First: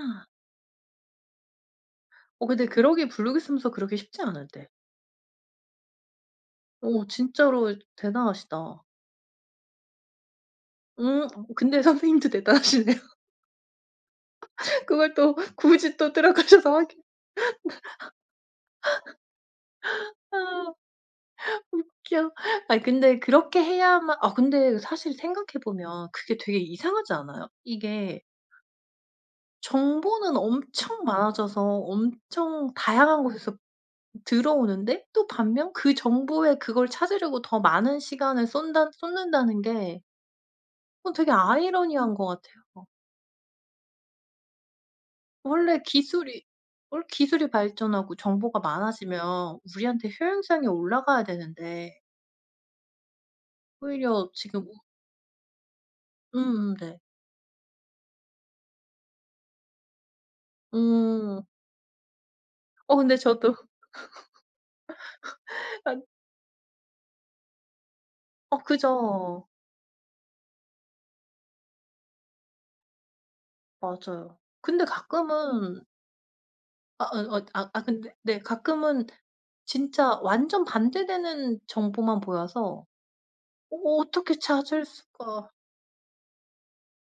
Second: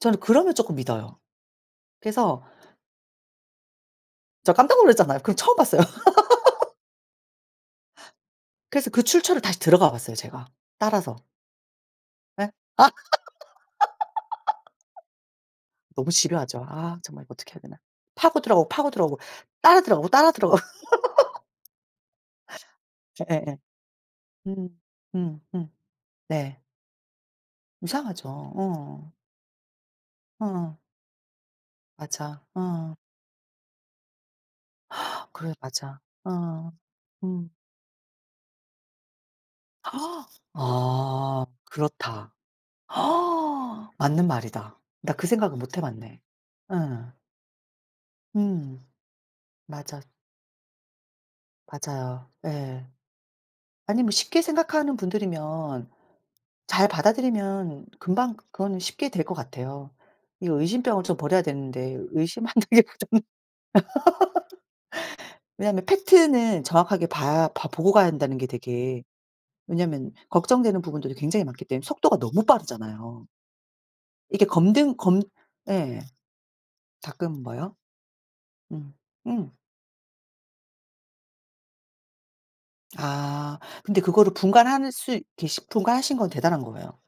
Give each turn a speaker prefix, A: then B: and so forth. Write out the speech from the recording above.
A: 저는 그러면 쪼끔 믿어요. 그래서
B: 어 근데 그러기엔 블로그에 쓰면서 그러기 쉽지
A: 저
B: 않은데.
A: 깜짝 놀랐잖아요. 그럼 처음 봤어요.
B: 어 진짜로 대단하시다.
A: 그래서 그 출처를 다시 들어가 봤어요 제가 따라서.
B: 음 근데 선생님도
A: 예? 아.
B: 대단하시네요. 그걸 또 굳이
A: 너무
B: 또
A: 집요하죠?
B: 들어가셔서
A: 아
B: 확인
A: 정말 이거 어떻게 해야 되나? 파고 들어가고 파고 들어오고 따라 들어가고 따라 들어
B: 아 웃겨. 아이 근데
A: 예예예.
B: 그렇게 해야만 아 근데
A: 음.
B: 사실
A: 음음.
B: 생각해 보면 그게 되게
A: 네.
B: 이상하지 않아요? 이게
A: 이상하죠. 어.
B: 정보는
A: 어.
B: 엄청 많아져서
A: 맞아.
B: 엄청
A: 어.
B: 다양한 곳에서 들어오는데 또
A: 그래
B: 반면 그
A: 맞아.
B: 정보에
A: 어.
B: 그걸 찾으려고
A: 음.
B: 더 많은 시간을 쏜다 쏟는다는 게 어 되게
A: 아
B: 아이러니한 거
A: 그렇다.
B: 같아요.
A: 맞는 말이다. 나 그 생각은 못 해
B: 원래
A: 봤네.
B: 기술이 원래
A: 응.
B: 기술이 발전하고 정보가
A: 음.
B: 많아지면
A: 맞아.
B: 우리한테 효용성이 올라가야 되는데
A: 맞아요. 예. 아니 뭐
B: 오히려
A: 쉽게
B: 지금 우
A: 생각하는 분들이면
B: 음음
A: 잘
B: 네.
A: 받아들이면 금방 그거는 쉽게 될 것 같아요. 이거 의심병을 좀
B: 음.
A: 버려야 되는데 의심하는 게
B: 어
A: 고작
B: 근데 저도
A: 왜냐면
B: 안
A: 팩트는 정확하게 봐야 봐 보고 가야 한다는 게
B: 어
A: 되게
B: 그죠.
A: 왜냐면 걱정되는 부분들이 굉장히 많기 때문에 속도가 너무 빠르잖아요.
B: 맞아요.
A: 이게
B: 근데
A: 검등 검
B: 가끔은
A: 예.
B: 아 어,
A: 가끔은
B: 어 아,
A: 뭐요?
B: 아 근데 네
A: 음
B: 가끔은
A: 응.
B: 진짜 완전 반대되는 정보만 보여서
A: 아 근데 그거를
B: 어떻게 찾을
A: 분간할 수
B: 수가
A: 계시 분간하신 건 대단한 거예요.